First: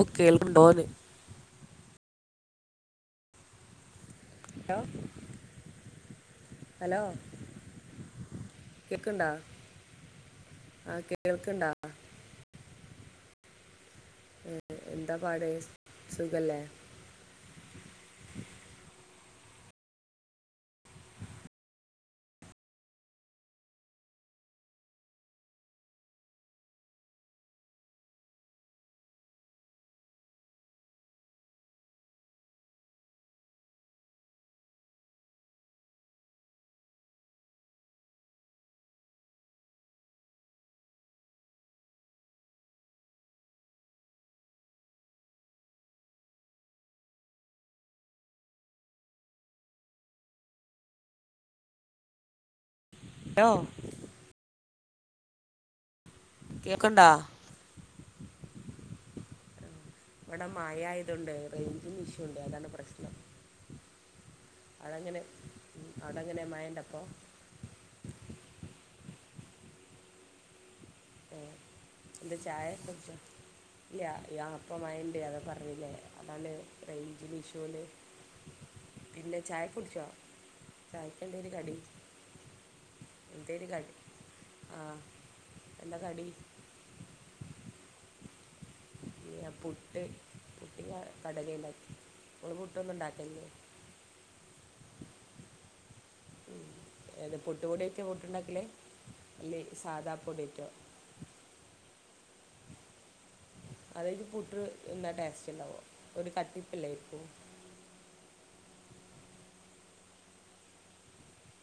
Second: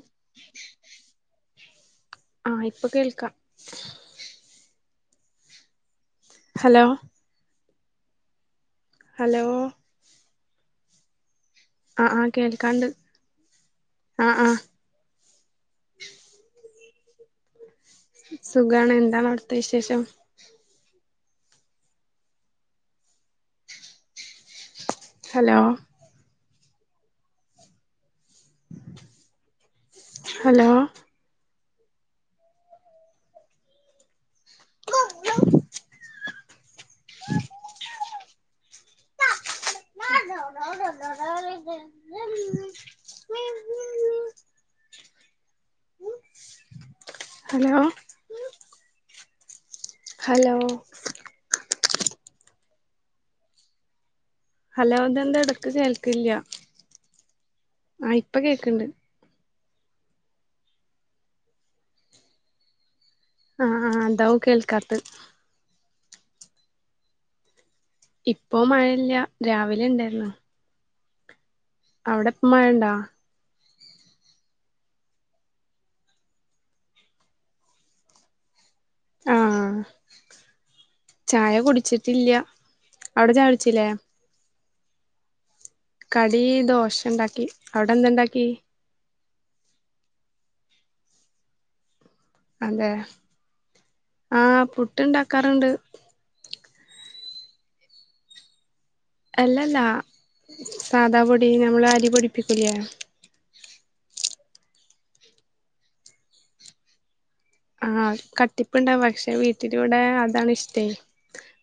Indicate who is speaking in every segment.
Speaker 1: ഓ കേൾക്ക്ണ്ടോന്ന്
Speaker 2: ആഹ് ഇപ്പ കേൾക്കാം
Speaker 1: ഹലോ ഹലോ കേക്ക്ണ്ടോ
Speaker 2: ഹലോ
Speaker 1: ആ കേൾക്ക്ണ്ടോ
Speaker 2: ആ കേൾക്കാണ്ട് ആഹ് ആഹ്
Speaker 1: ഉം എന്താ പാട് സുഖല്ലേ
Speaker 2: സുഖാണ് എന്താണ് അവ്ട്ത്തെ വിശേഷം ഹലോ ഹലോ ഉ ഹലോ ഹലോ
Speaker 1: ലോ
Speaker 2: ഹലോ ഇതെന്താ എടക്ക് കേൾക്കില്ല
Speaker 1: കേക്ക്ണ്ടോ
Speaker 2: ആ ഇപ്പ കേക്ക്ണ്ട്
Speaker 1: ഇവടെ മയായതോണ്ട് റേഞ്ചിന് ഇഷ്യുണ്ട് അതാണ് പ്രശ്നം
Speaker 2: ആ ആ അതാവും
Speaker 1: അവിടെ
Speaker 2: കേൾക്കാത്തത്
Speaker 1: അങ്ങനെ ഉം അവിടെങ്ങനെ മയണ്ടൊപ്പൊ
Speaker 2: ഇപ്പോ മഴല്ല രാവിലെ ണ്ടായിര്ന്നു
Speaker 1: ആ എന്ത
Speaker 2: മഴണ്ടാ
Speaker 1: ചായൊക്കുട്ച്ചോ ഇല്ല ആ പ്പ മഴണ്ട് അത പർഞ്ഞില്ലേ അതാണ് റേഞ്ച്ന്റെ ഇഷ്യുണ്ട്
Speaker 2: [inaudible]
Speaker 1: പിന്നെ
Speaker 2: ആഹ്
Speaker 1: ചായക്കുട്ച്ചോ ചായക്കന്തേനി കടി
Speaker 2: ട്ടില്ല
Speaker 1: എന്തേന് കടി ആ
Speaker 2: കടി ദോശണ്ടാക്കി അവടെന്താണ്ടാക്കി
Speaker 1: പിന്ന പുട്ട് പുട്ട് ഞാൻ കടലെണ്ടാക്കി ങ്ങള് പുട്ടൊന്നും ണ്ടാക്കലില്ലേ
Speaker 2: ആ പുട്ട് ണ്ടാക്കാറ്ണ്ട്
Speaker 1: ഏത പുട്ട്പൊടിയേറ്റാ പുട്ട് ണ്ടാക്കല് അല്ലെ സാധാപ്പൊട്യേറ്റോ
Speaker 2: സാദാ പൊടി നമ്മൾ അരി പൊടിപ്പിക്കൂലെ
Speaker 1: അതേയ്റ്റ് പുട്ട് ന്നാ ടേസ്റ്റ്ണ്ടാവോ ഒരു കട്ടിപ്പല്ലേയ്ക്കും
Speaker 2: ആ കട്ടിപ്പിണ്ടാവും പക്ഷെ വീട്ടില്വ്ടെ അതാണ് ഇഷ്ടേ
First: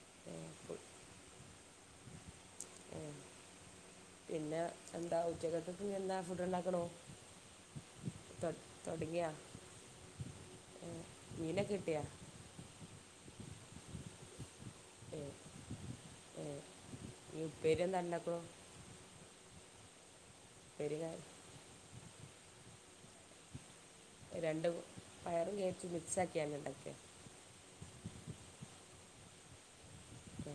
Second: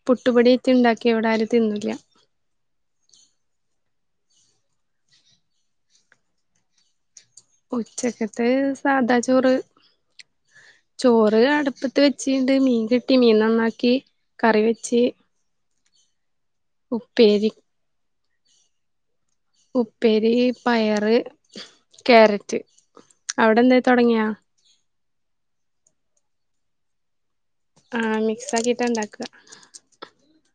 Speaker 2: പുട്ട്
Speaker 1: ഏ,
Speaker 2: പൊട്യേറ്റ്ണ്ടാക്ക്യ ഇവടാരും തിന്നൂല്ല
Speaker 1: ആ പിന്നെ എന്താ ഉച്ചക്കത്തെ സ്ഥിതി എന്താ ഫുഡ്ണ്ടാക്കണോ
Speaker 2: ഉച്ചക്കത്തത് സാദാ ചോറ്
Speaker 1: ഏ,
Speaker 2: ചോറ്
Speaker 1: മീനൊക്കെ
Speaker 2: അടുപ്പത്ത്
Speaker 1: കിട്ടിയാ
Speaker 2: വെച്ച് [unintelligible] മീൻ കിട്ടി മീൻ നന്നാക്കി കറി വെ
Speaker 1: ഏ ഏ ഉപ്പേരി എന്താ ണ്ടാകുണു
Speaker 2: ഉപ്പേരി
Speaker 1: ഉപ്പേരി
Speaker 2: പയറ്,
Speaker 1: ക-
Speaker 2: കേരറ്റ് അവിടെ എന്തേ തൊടങ്യോ
Speaker 1: രണ്ടും പയറും കേരറ്റും മിക്സാക്ക്യാണ്ട് ണ്ടാക്ക്യ
Speaker 2: ആ മിക്സാക്കിറ്റാണ്ടാക്ക
Speaker 1: അഹ്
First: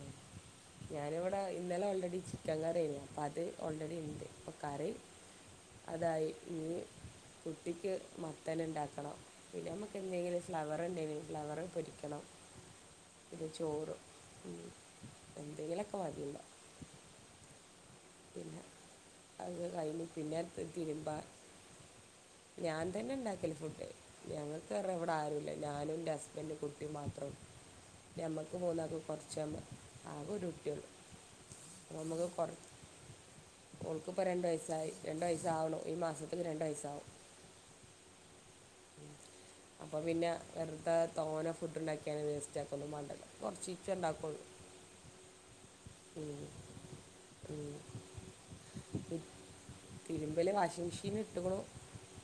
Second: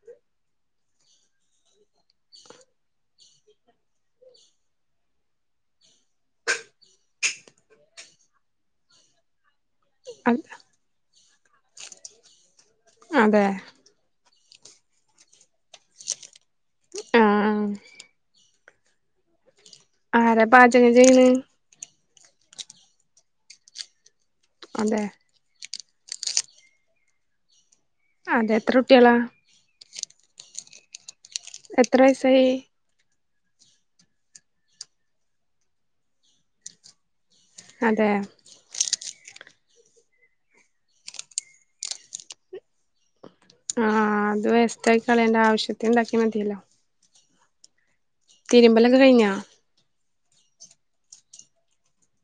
Speaker 1: ഞാനിവിടെ ഇന്നലെ ഓൾറെഡി ചിക്കൻ കറ്യേനു അപ്പ അത് ഓൾറെഡി ണ്ട് ഇപ്പൊക്കറി. അതായി ഇഞ് കുട്ടിക്ക് മത്തൻ ണ്ടാക്കണം. പിന്നെ നമ്മുക്ക് എന്തെങ്കിലും ഫ്ലവർണ്ടേഞ് ഫ്ലവർ പൊരിക്കണം
Speaker 2: അതെ
Speaker 1: പിന്നെ ചോറും. ഉം എന്തെങ്കിലൊക്കെ മതില്ലോ.
Speaker 2: ആഹ് ആഹ്
Speaker 1: പിന്നെ അത് കഴിഞ്ഞ് പിന്നെ
Speaker 2: ആരാ പാചകം
Speaker 1: തിരുമ്പാ.
Speaker 2: ചെയ്യണ്
Speaker 1: ഞാൻ തന്നെ ണ്ടാക്കല് ഫുഡ് ഞങ്ങക്കറ്യാ
Speaker 2: അതെ
Speaker 1: ഇവിടെ ആരുല്ല. ഞാനും ന്റെ ഹസ്ബൻഡും കുട്ടിം മാത്രൊള്ളൂ
Speaker 2: അതെ
Speaker 1: ഞമ്മക്ക്
Speaker 2: എത്ര
Speaker 1: മൂന്നാക്കു
Speaker 2: കുട്ടികളാ
Speaker 1: കൊർച്ച ആകെ ഒരുട്ടിള്ളൂ.
Speaker 2: എത്രവയസായി?
Speaker 1: ഉൾക്കിപ്പോൾ രണ്ട് വയസ്സായി രണ്ട് വയസ്സാവുണു ഈ മാസത്തക്ക് രണ്ട് വയസ്സാവും.
Speaker 2: അതെ
Speaker 1: അപ്പോപിന്നെ വെറുതെ തോന ഫുഡ് ഉണ്ടാക്കിയാണ് വേസ്റ്റ ആക്കൊന്നും മാണ്ടല്ല.
Speaker 2: അഹ് ആഹ് അത് വാസ്റ്റ്യി കളയണ്ട ആവശ്യത്തിന് ണ്ടാക്കിയ
Speaker 1: ഉം.
Speaker 2: മതിയല്ലോ.
Speaker 1: ഉം
Speaker 2: തിരുമ്പലൊക്കെ കഴിഞ്ഞാ
Speaker 1: തിര്മ്പല് വാഷിംങ്മിഷീന് ഇട്ട്ക്ണു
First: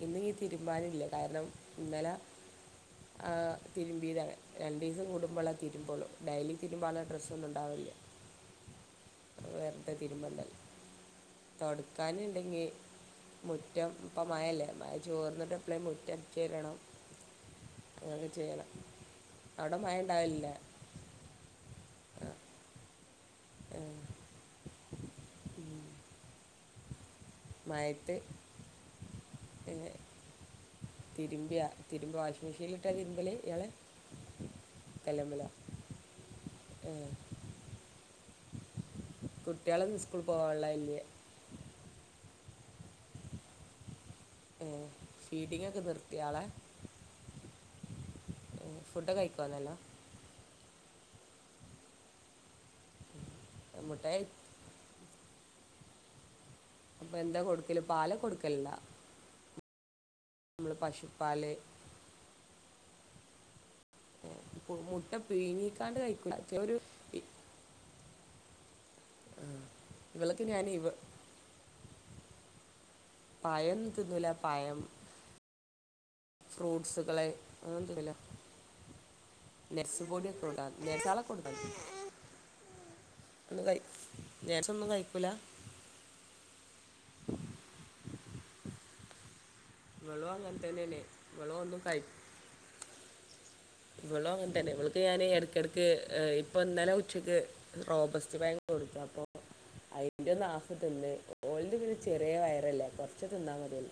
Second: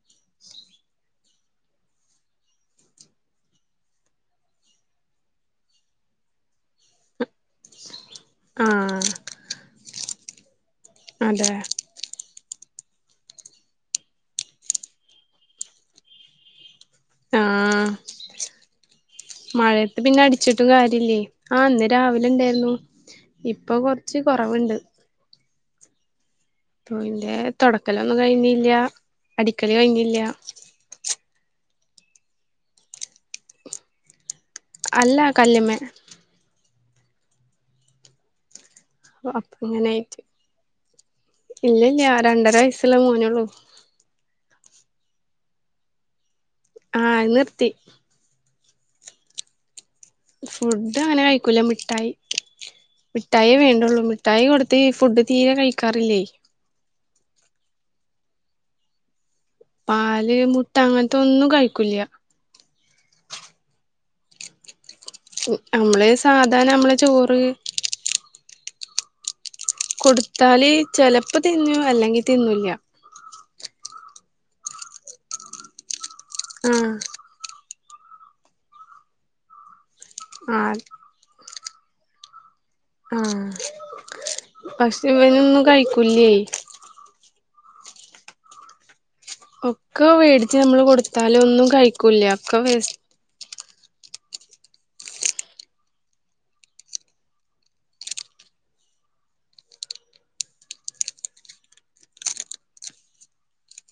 Speaker 1: ഇന്നീതിരുമ്പാനില്ല. കാരണംഇന്നല ആഹ് തിരുമ്പിയതാണ് രണ്ടീസം കൂടുമ്പോളാത്തിരുമ്പോളൂ ഡെയ്ലി തിരുമ്പാല്ല ഡ്രസ്സൊന്നുംണ്ടാവേല്ല.
Speaker 2: ആഹ്
Speaker 1: വെറ്തെ തിര്ബെണ്ടേ
Speaker 2: അതെ
Speaker 1: തൊട്‌ ക്കാന്ണ്ടെങ്കി മുറ്റംഇപ്പം മഴല്ലേ മഴ ചോർന്നിട്ട്എപ്പളേം മു റ്റട്ചേരണം
Speaker 2: ആഹ്
Speaker 1: [unintelligible] ചെയ്യണം. അവിടെ മഴ
Speaker 2: മഴയത്ത്
Speaker 1: ഉണ്ടാവില്ല
Speaker 2: പിന്നെഅടിച്ചിട്ടും കാര്യല്ലേയ് ആഹ് ഇന്ന് രാവിലെഇണ്ടായിരുന്നു. ഇപ്പൊകൊർച്ച് കൊറവ്ണ്ട്.
Speaker 1: ഉം
Speaker 2: പൊ യിന്റെ തൊടക്കലൊന്നും കഴിഞ്ഞില്ല അടിക്കല്കഴിഞ്ഞില്ല
Speaker 1: തിരുമ്പിയ തിരുമ്പവാഷിംങ് മിഷീനില്ട്ടാ തിരുമ്പല്ഇയാൾ.
Speaker 2: അല്ല
Speaker 1: കല്ലുമ്മല
Speaker 2: കല്ലുമ്മേ
Speaker 1: ഏഹ് കുട്ടിയാൾന്നു സ്കൂൾക്ക് പോആൻള്ളെല്ലേ.
Speaker 2: ഇല്ലല്ലാ രണ്ടരവയസ്സ്ള്ള മോനേള്ളൂ.
Speaker 1: ഏഹ് ഫീഡിങ്ഒക്കെ നിർത്തിയോ ആളെ?
Speaker 2: ആഹ് നിർത്തി.
Speaker 1: ഏഹ് ഫുഡോകെ കഴിക്കോന്നല്ലോം.
Speaker 2: ഫുഡങ്ങനെ കഴിക്കൂല മിഠായി മിഠായേവേണ്ടൊള്ളൂ
Speaker 1: മുട്ട
Speaker 2: മിഠായികൊട് ട്ടി ഫുഡ്തീരെ കഴിക്കാറില്ലേയ്.
Speaker 1: അപ്പൊ എന്താ കൊടുക്കല് പാല കൊടുക്കലണ്ട?
Speaker 2: പാല് മുട്ട അങ്ങനത്തെന്നും
Speaker 1: പശുപ്പാല്
Speaker 2: കഴിക്കുല്യ.
Speaker 1: മുട്ടപിയ്ങ്ങിക്കാണ്ട്
Speaker 2: നമ്മള്
Speaker 1: കഴികൂല
Speaker 2: സാധാരണ
Speaker 1: മറ്റൊര്
Speaker 2: നമ്മളെ ചോറ്
Speaker 1: ആഹ്
Speaker 2: കൊടുത്താല് ചെലപ്പോതിന്നു അല്ലെങ്കിതിന്നുല്ല.
Speaker 1: പയംതിന്നൂല പഴം
Speaker 2: ആഹ്
Speaker 1: ഫ്രൂട്ട്സുകള് [unintelligible] നെക്സ്പൊടിയൊക്കെ ഇടാം
Speaker 2: ആഹ്
Speaker 1: [unintelligible]
Speaker 2: ആഹ്
Speaker 1: നട്സൊന്നും
Speaker 2: പക്ഷെ
Speaker 1: കഴിക്കൂല
Speaker 2: ഇവനൊന്നും കഴിക്കൂല്ലേയ്.
Speaker 1: ഇവളും
Speaker 2: ഒക്കെവേടിച്ച്
Speaker 1: അങ്ങനെ
Speaker 2: നമ്മള്
Speaker 1: തന്നെയാണ് ഇവളും
Speaker 2: കൊടുത്താലൊന്നും
Speaker 1: ഒന്നും
Speaker 2: കഴിക്കൂല്ല ഒക്കെവേസ്
Speaker 1: ഇവളുംഅങ്ങൻതെന്നെ ഇവൾക്ക് ഞാന് എടക്ക്ടെക്ക് ഇപ്പൊഇന്നലെ ഉച്ചക്ക് റോബസ്റ്റ്പയം കൊട്ത്ത്അപ്പൊ അയിന്റോന്ന്നാഫ് തിന്ന് ഓൾത്പിന്നെ ചെറിയവയറല്ലേ കൊർച്ച് തിന്നാമതീല്ലോ.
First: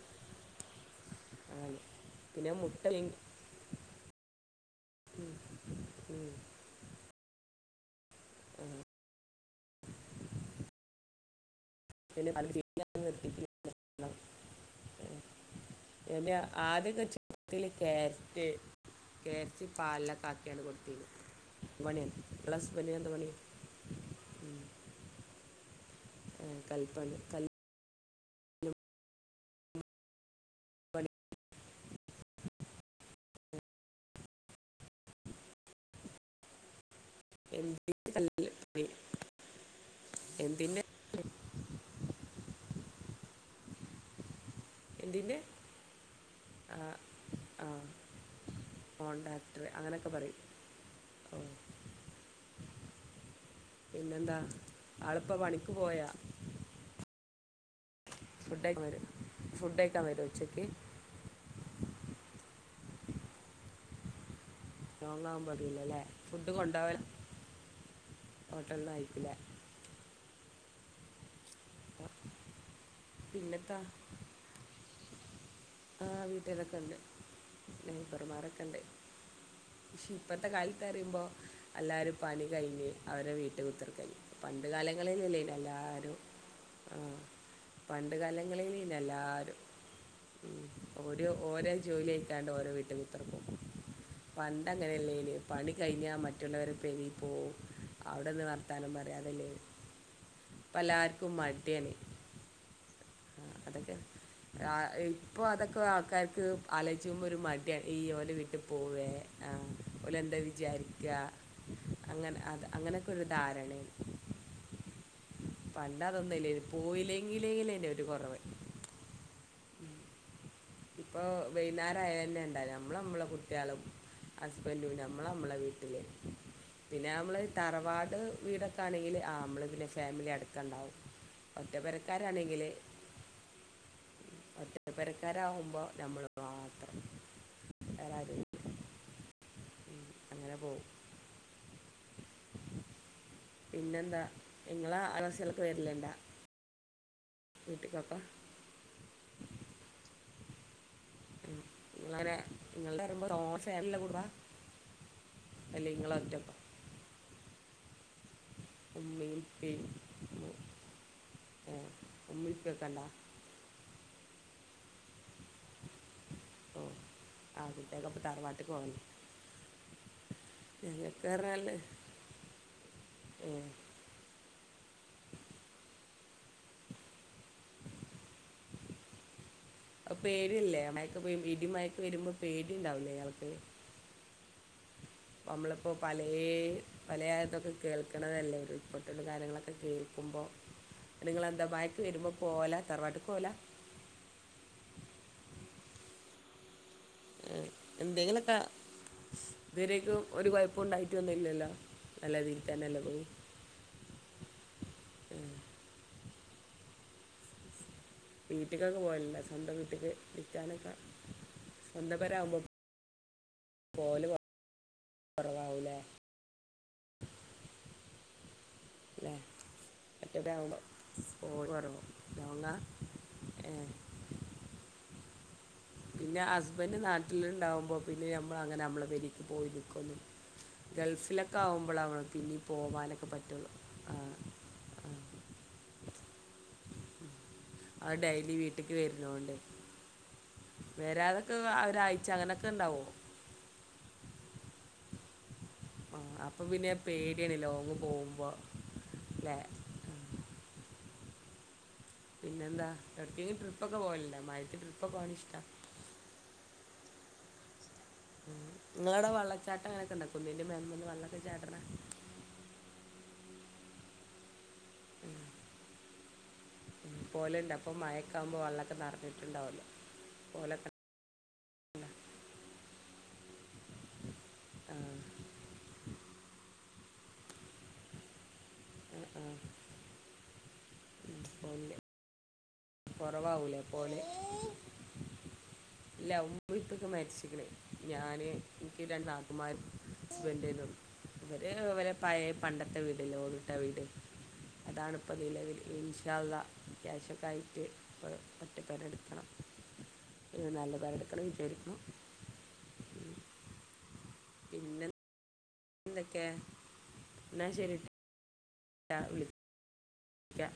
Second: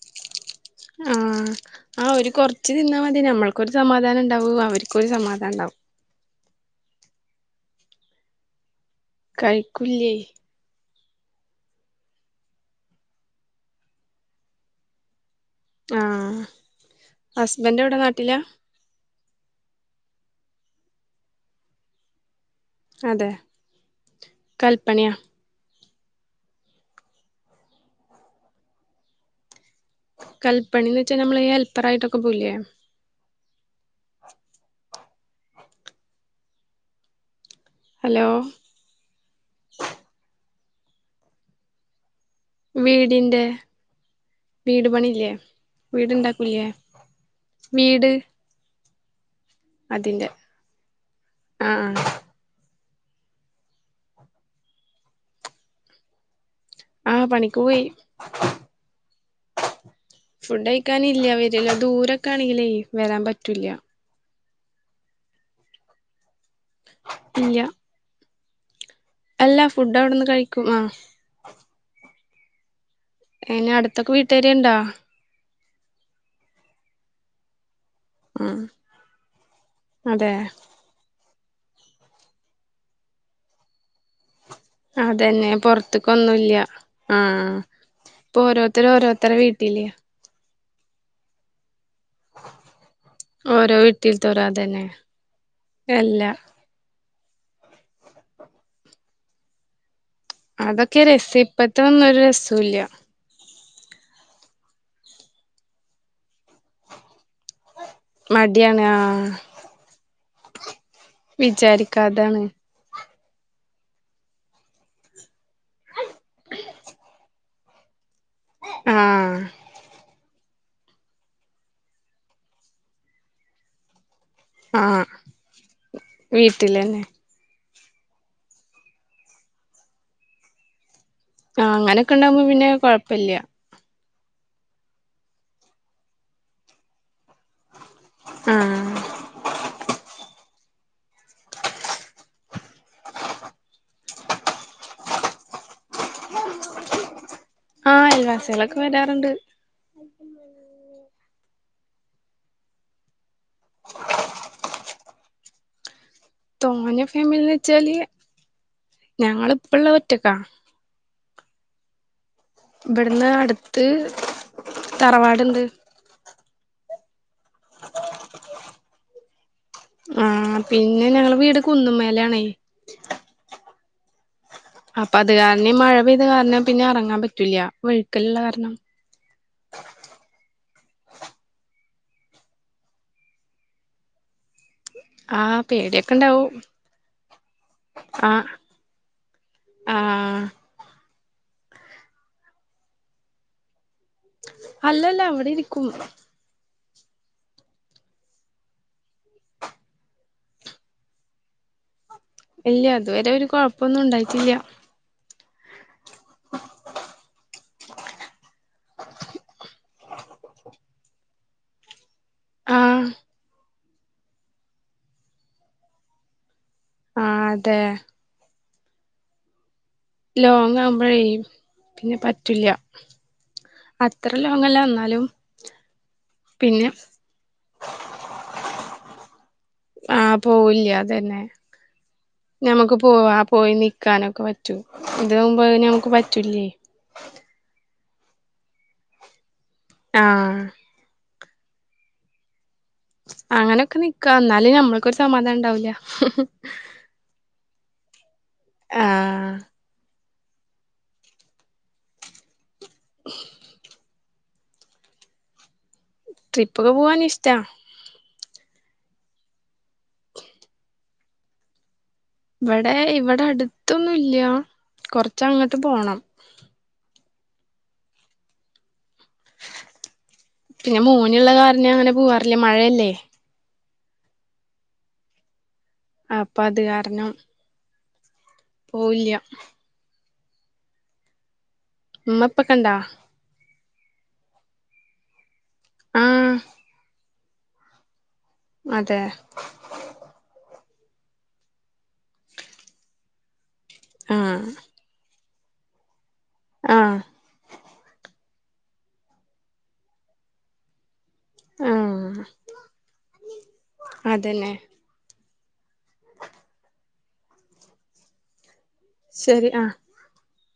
Speaker 2: ആഹ് ആഒര് കൊർച്ച്
Speaker 1: മുട്ട പിങ്-
Speaker 2: തിന്നാമതി ഞമ്മൾക്കൊരു സമാധാനംഇണ്ടാവും അവര്
Speaker 1: ഉം ഉം [unintelligible]
Speaker 2: കൈക്കുല്ല്യേയ്.
Speaker 1: പി [unintelligible] എന്റെ
Speaker 2: ആഹ്
Speaker 1: ആദ്യയൊക്കെ ചെറുതില്
Speaker 2: ഹസ്ബൻഡ് എവിടെ നാട്ടിലാ
Speaker 1: ക്യാരെറ്റ് കേരറ്റ് പാലോക്കെ ആക്കിയാണ്ട് കൊടുതീനി ഇങ്ങളെ ഹസ്ബെന്റിന് എന്താപണി.
Speaker 2: അതെ കൽപ്പണിയാ
Speaker 1: ഉം കൽപണി കൽ
Speaker 2: കൽപ്പണിന്ന്
Speaker 1: പണി
Speaker 2: വെച്ചാൽ ഞമ്മളീ ഹെൽപ്പെറായിട്ടൊക്കെ പോവൂലേ
Speaker 1: എന്തി
Speaker 2: ഹലോ
Speaker 1: [unintelligible] എന്തിന്റെ
Speaker 2: വീടിന്റെ വീട്പണില്ലേ
Speaker 1: എന്തിൻ്റെ
Speaker 2: വീട്ണ്ടാക്കൂല്ലേ വീട്.
Speaker 1: കോൺണ്ടാക്ക്ട്ടർ അങ്ങനെയൊക്കെ
Speaker 2: അതിന്റെ
Speaker 1: പറയും ഓഹ്
Speaker 2: ആഹ്
Speaker 1: പിന്നെന്താ ആൾപ്പോ പണിക്ക് പോയാ?
Speaker 2: ആഹ് പണിക്ക്പോയി.
Speaker 1: ഫുഡെയ്ക്കാൻവെരോ ഫുഡ് കയ്ക്കാൻ വെരോ ഉച്ചക്ക്
Speaker 2: ഫുഡ് കഴിക്കാനില്ല വരില്ല ദൂരൊക്കെ ആണെങ്കിലേ വരാൻ പറ്റൂല്ല
Speaker 1: ലോങ്ങവുമ്പോ വരില്ലല്ലേ ഫുഡ് കൊണ്ടാവ
Speaker 2: ഇല്ല
Speaker 1: ഹോട്ടലന്ന കയിക്കൂലേ
Speaker 2: അല്ല ഫുഡ് അവിടുന്ന് കഴിക്കും ഉം അയിന്
Speaker 1: പിന്നെന്താ
Speaker 2: അടുത്തൊക്കെ വീട്ടുകാരുണ്ടോ
Speaker 1: ആഹ് വീട്ടിലൊക്കെ ഉണ്ട്
Speaker 2: ആഹ്
Speaker 1: നൈബർമാരൊക്കെണ്ട് പക്ഷെ
Speaker 2: അതെ
Speaker 1: ഇപ്പത്തെ കാല പറിയുമ്പോൾ എല്ലാവരും പണി കഴിഞ്ഞ് അവരുടെ വീട്ടി കുത്തിർക്കാ പണ്ട് കാലങ്ങളിലല്ലേനു എല്ലാരും
Speaker 2: ന്നൂല്ല്യ
Speaker 1: ഉം പണ്ട് കാലങ്ങളിലെന്നു
Speaker 2: ഓരോരുത്തരെ
Speaker 1: എല്ലാരും
Speaker 2: വീട്ടില്
Speaker 1: ഉം ഓര് ഓരെ ജോലി കൈ ഞണ്ട് ഓരെ വീട്ടി കുത്തിർക്കും
Speaker 2: ഓരോ വീട്ടിൽത്തോരോ അതന്നെ
Speaker 1: പണ്ടങ്ങനെയല്ലേനു പണി കഴിഞ്ഞാൽ
Speaker 2: അല്ല
Speaker 1: മറ്റുള്ളവരെ പെരി പോവും അവിടെന്ന് വർത്താനും പറയും അതല്ലേ
Speaker 2: അതൊക്കെ രസം ഇപ്പത്തെ ഒന്നും ഒരു രസുല്ല
Speaker 1: അതൊക്കെ ഇപ്പൊ അതൊക്കെ ആൾക്കാർക്ക് ആലോചിച്ചുമ്പോ ഒരു മടി ഈ ഓലെ വീട്ടിൽ
Speaker 2: മടിയാണ്
Speaker 1: പോവേ
Speaker 2: ആഹ്
Speaker 1: ഓലെന്താ വിചാരി ക്കാ അങ്ങനെ
Speaker 2: വിചാരിക്കാതാണ്
Speaker 1: അത് അങ്ങനെയൊക്കെ ഒരു ധാരണെണ് പണ്ട് അതൊന്നുംല്ലേനു പോയില്ലെങ്കിലേനു ഒരു കുറവ്
Speaker 2: ആഹ്
Speaker 1: ഉം ഇപ്പൊ വെയ്ന്നാരായന്നെണ്ടല്ലോ അമ്മളും അമ്മളെ കുട്ടിയാളും ഹസ്ബൻഡും
Speaker 2: ആഹ്
Speaker 1: നമ്മൾ നമ്മളെ വീട്ടിൽ
Speaker 2: വീട്ടിലന്നെ
Speaker 1: പിന്നെ നമ്മൾ തറവാട് വീടൊക്കെ ആണെങ്കിൽ ആ നമ്മള പിന്നെ ഫാമിലി അടക്കണ്ടാവും ഒറ്റ
Speaker 2: ആഹ് അങ്ങനൊക്കെ ഉണ്ടാവുമ്പോ പിന്നെ
Speaker 1: പെരക്കാരാണെങ്കില്
Speaker 2: കൊഴപ്പല്ല്യ
Speaker 1: ഒറ്റ പെരക്കാരാവുമ്പോ നമ്മൾ മാത്രം ഏതായാലും
Speaker 2: ആഹ്
Speaker 1: അങ്ങനെ പോവുന്നു പിന്നെന്താ നിങ്ങള അയൽവാസിലൊക്കെ വരലിണ്ടാ
Speaker 2: ആഹ് അയൽവാസികളൊക്കെ വരാറുണ്ട്
Speaker 1: നിങ്ങളെങ്ങനെ നിങ്ങളുടെ [unintelligible] കുടുംബ അല്ലെ ഇങ്ങള് ഒറ്റ
Speaker 2: തോന ഫാമിലിന്ന് വെച്ചാല്
Speaker 1: ഉമ്മയും
Speaker 2: ഞങ്ങള് ഇപ്പള്ള ഒറ്റക്കാ
Speaker 1: ആഹ് ഉമ്മി
Speaker 2: ഇവിടുന്ന് അടുത്ത് തറവാടുണ്ട്
Speaker 1: ഓ അവിടെന്ന് അപ്പൊ തറവാട്ടക്ക് പോകാലോ
Speaker 2: ആഹ് പിന്നെ ഞങ്ങള വീട് കുന്നുമേലെ ആണേ
Speaker 1: ഉം
Speaker 2: അപ്പൊ അത് കാരണം മഴ പെയ്ത കാരണം പിന്നെ ഇറങ്ങാൻ പറ്റൂല വെഴുക്കലുള്ള കാരണം
Speaker 1: അപ്പ പേടില്ലേ മയക്ക് ഇടി മയക്ക് വരുമ്പോ പേടിണ്ടാവില്ലേ ഇയാൾക്ക്
Speaker 2: ആഹ് പേടിയൊക്കെ ഇണ്ടാവും
Speaker 1: പല ആലത്തൊക്കെ
Speaker 2: ആഹ്
Speaker 1: കേൾക്കണതല്ലേ ഉൾപൊട്ടലും കാര്യങ്ങളൊക്കെ
Speaker 2: ആഹ്
Speaker 1: കേൾക്കുമ്പോ നിങ്ങളെന്താ ബാക്ക് വരുമ്പോൾ പോകലാ തറവാട്ട്ക്ക് പോകലാ
Speaker 2: അല്ലല്ല അവിടെ ഇരിക്കും
Speaker 1: ഏഹ് എന്തെങ്ങനൊക്ക ഇത് വരേക്കും ഒരു കുഴപ്പം ഉണ്ടായിട്ടൊന്നും ഇല്ലല്ലോ നല്ല രീതിയിൽ
Speaker 2: ഇല്ല ഇതുവരെ ഒരു കൊഴപ്പൊന്നും ഉണ്ടായിട്ടില്ല
Speaker 1: മ്
Speaker 2: [inaudible]
Speaker 1: വീട്ടിക്കൊക്കെ പോയലല്ല സ്വന്തം വീട്ട്ക്ക് നിൽക്കാനൊക്കെ സ്വന്തം പെര ആവുമ്പോ
Speaker 2: ആഹ്
Speaker 1: പോവല കൊറവാവൂലേ
Speaker 2: ആഹ് അതെ
Speaker 1: ല്ലേ
Speaker 2: ലോങ് ആമ്പോഴേ
Speaker 1: കുറവും
Speaker 2: പിന്നെ
Speaker 1: ലോങ്ങ
Speaker 2: പറ്റൂല്ല അത്ര ലോങ്ങല്ല എന്നാലും
Speaker 1: പിന്നെ ഹസ്ബന്റ് നാട്ടിലുണ്ടാവുമ്പോ പിന്നെ നമ്മള് അങ്ങനെ നമ്മളെ പെരീക്ക് പോയത് ന്നും
Speaker 2: ആഹ് പോവില്ല അതന്നെ
Speaker 1: ഗൾഫിലൊക്കെ ആകുമ്പോളാകുള്ളു പിന്നീ പോവാനൊക്കെ പറ്റുള്ളൂ
Speaker 2: റ്റു
Speaker 1: ആ.
Speaker 2: ഇതാമ്പോ നമുക്ക് പറ്റൂലേ
Speaker 1: അത് ഡെയിലി വീട്ടേക്ക് വരുന്നോണ്ട്
Speaker 2: അഹ്
Speaker 1: വേരാതൊക്കെ ഒരാഴ്ച അങ്ങനൊക്കെ ഉണ്ടാവോ
Speaker 2: അങ്ങനെക്കെ നിക്ക എന്നാല് നമ്മക്കൊരു സമാധാനം ഉണ്ടാവൂല്ല
Speaker 1: ആ അപ്പൊ പിന്നെ പേടിയാണ് ലോങ്ങ് പോകുമ്പോ
Speaker 2: ആഹ്
Speaker 1: അല്ലേ ആ. പിന്നെന്ത എവിടക്കെങ്കിലും ട്രിപ്പൊക്കെ പോകലിണ്ടോ മഴത് ട്രിപ്പ്ക്കെ പോവാൻ ഇഷ്ട
Speaker 2: ട്രിപ്പ്ക്കെ പോവാൻ ഇഷ്ടാ
Speaker 1: ഉം നിങ്ങളട വെള്ളച്ചാട്ടം അങ്ങനെയൊക്കെ ഉണ്ട കുന്നിന്റെ മേലാമൽ വെള്ളക്കെ ചാടണെ
Speaker 2: ഇവിടെ ഇവിടെ അടുത്തൊന്നുല്ല കൊറച്ച് അങ്ങട്ട് പോണം
Speaker 1: പോലെണ്ട് അപ്പൊ മഴക്കാകുമ്പോ വെള്ളക്കെ നിറഞ്ഞിട്ടുണ്ടാവല്ലോ പോലെ
Speaker 2: പിന്നെ മോനുള്ള കാരന അങ്ങനെ പോവാറില്ല മഴല്ലേ
Speaker 1: ആ
Speaker 2: ആഹ് അപ്പ അത് കാരണം
Speaker 1: ആ,
Speaker 2: പോവില്ല
Speaker 1: ആ പോവീല്ല്യ
Speaker 2: ഇമ്മ ഇപ്പക്ക്ണ്ടാ
Speaker 1: കൊറവാവൂലേ പോലെ ഇല്ല
Speaker 2: ആഹ്
Speaker 1: ഉമ്മെ ഇപ്പേക്ക മരിച്ചിക്കണേ ഞാന് എനിക്ക്
Speaker 2: അതെ
Speaker 1: രണ്ട് നാത്തൂമാര് ഹസ്ബൻഡേനു ഇവർ ഇവരെ പഴേ പണ്ടത്തെ വീടില്ലെ ഓടിട്ട വീട്
Speaker 2: അഹ്
Speaker 1: ഇതാണ് ഇപ്പൊ നിലവില് ഇന്ശാല്ലാഹ്
Speaker 2: ആഹ്
Speaker 1: കാശൊക്കായി റ്റ് ഒറ്റക്കൊര് എടുക്കണം ഒരു നല്ല പേരെ എടു വിചാരിക്കുണു
Speaker 2: ആഹ്
Speaker 1: മ്
Speaker 2: അതന്നെ
Speaker 1: പിന്നെ എന്തൊക്കെ എന്നാ ശരി
Speaker 2: ശരി അഹ്
Speaker 1: ക്കാ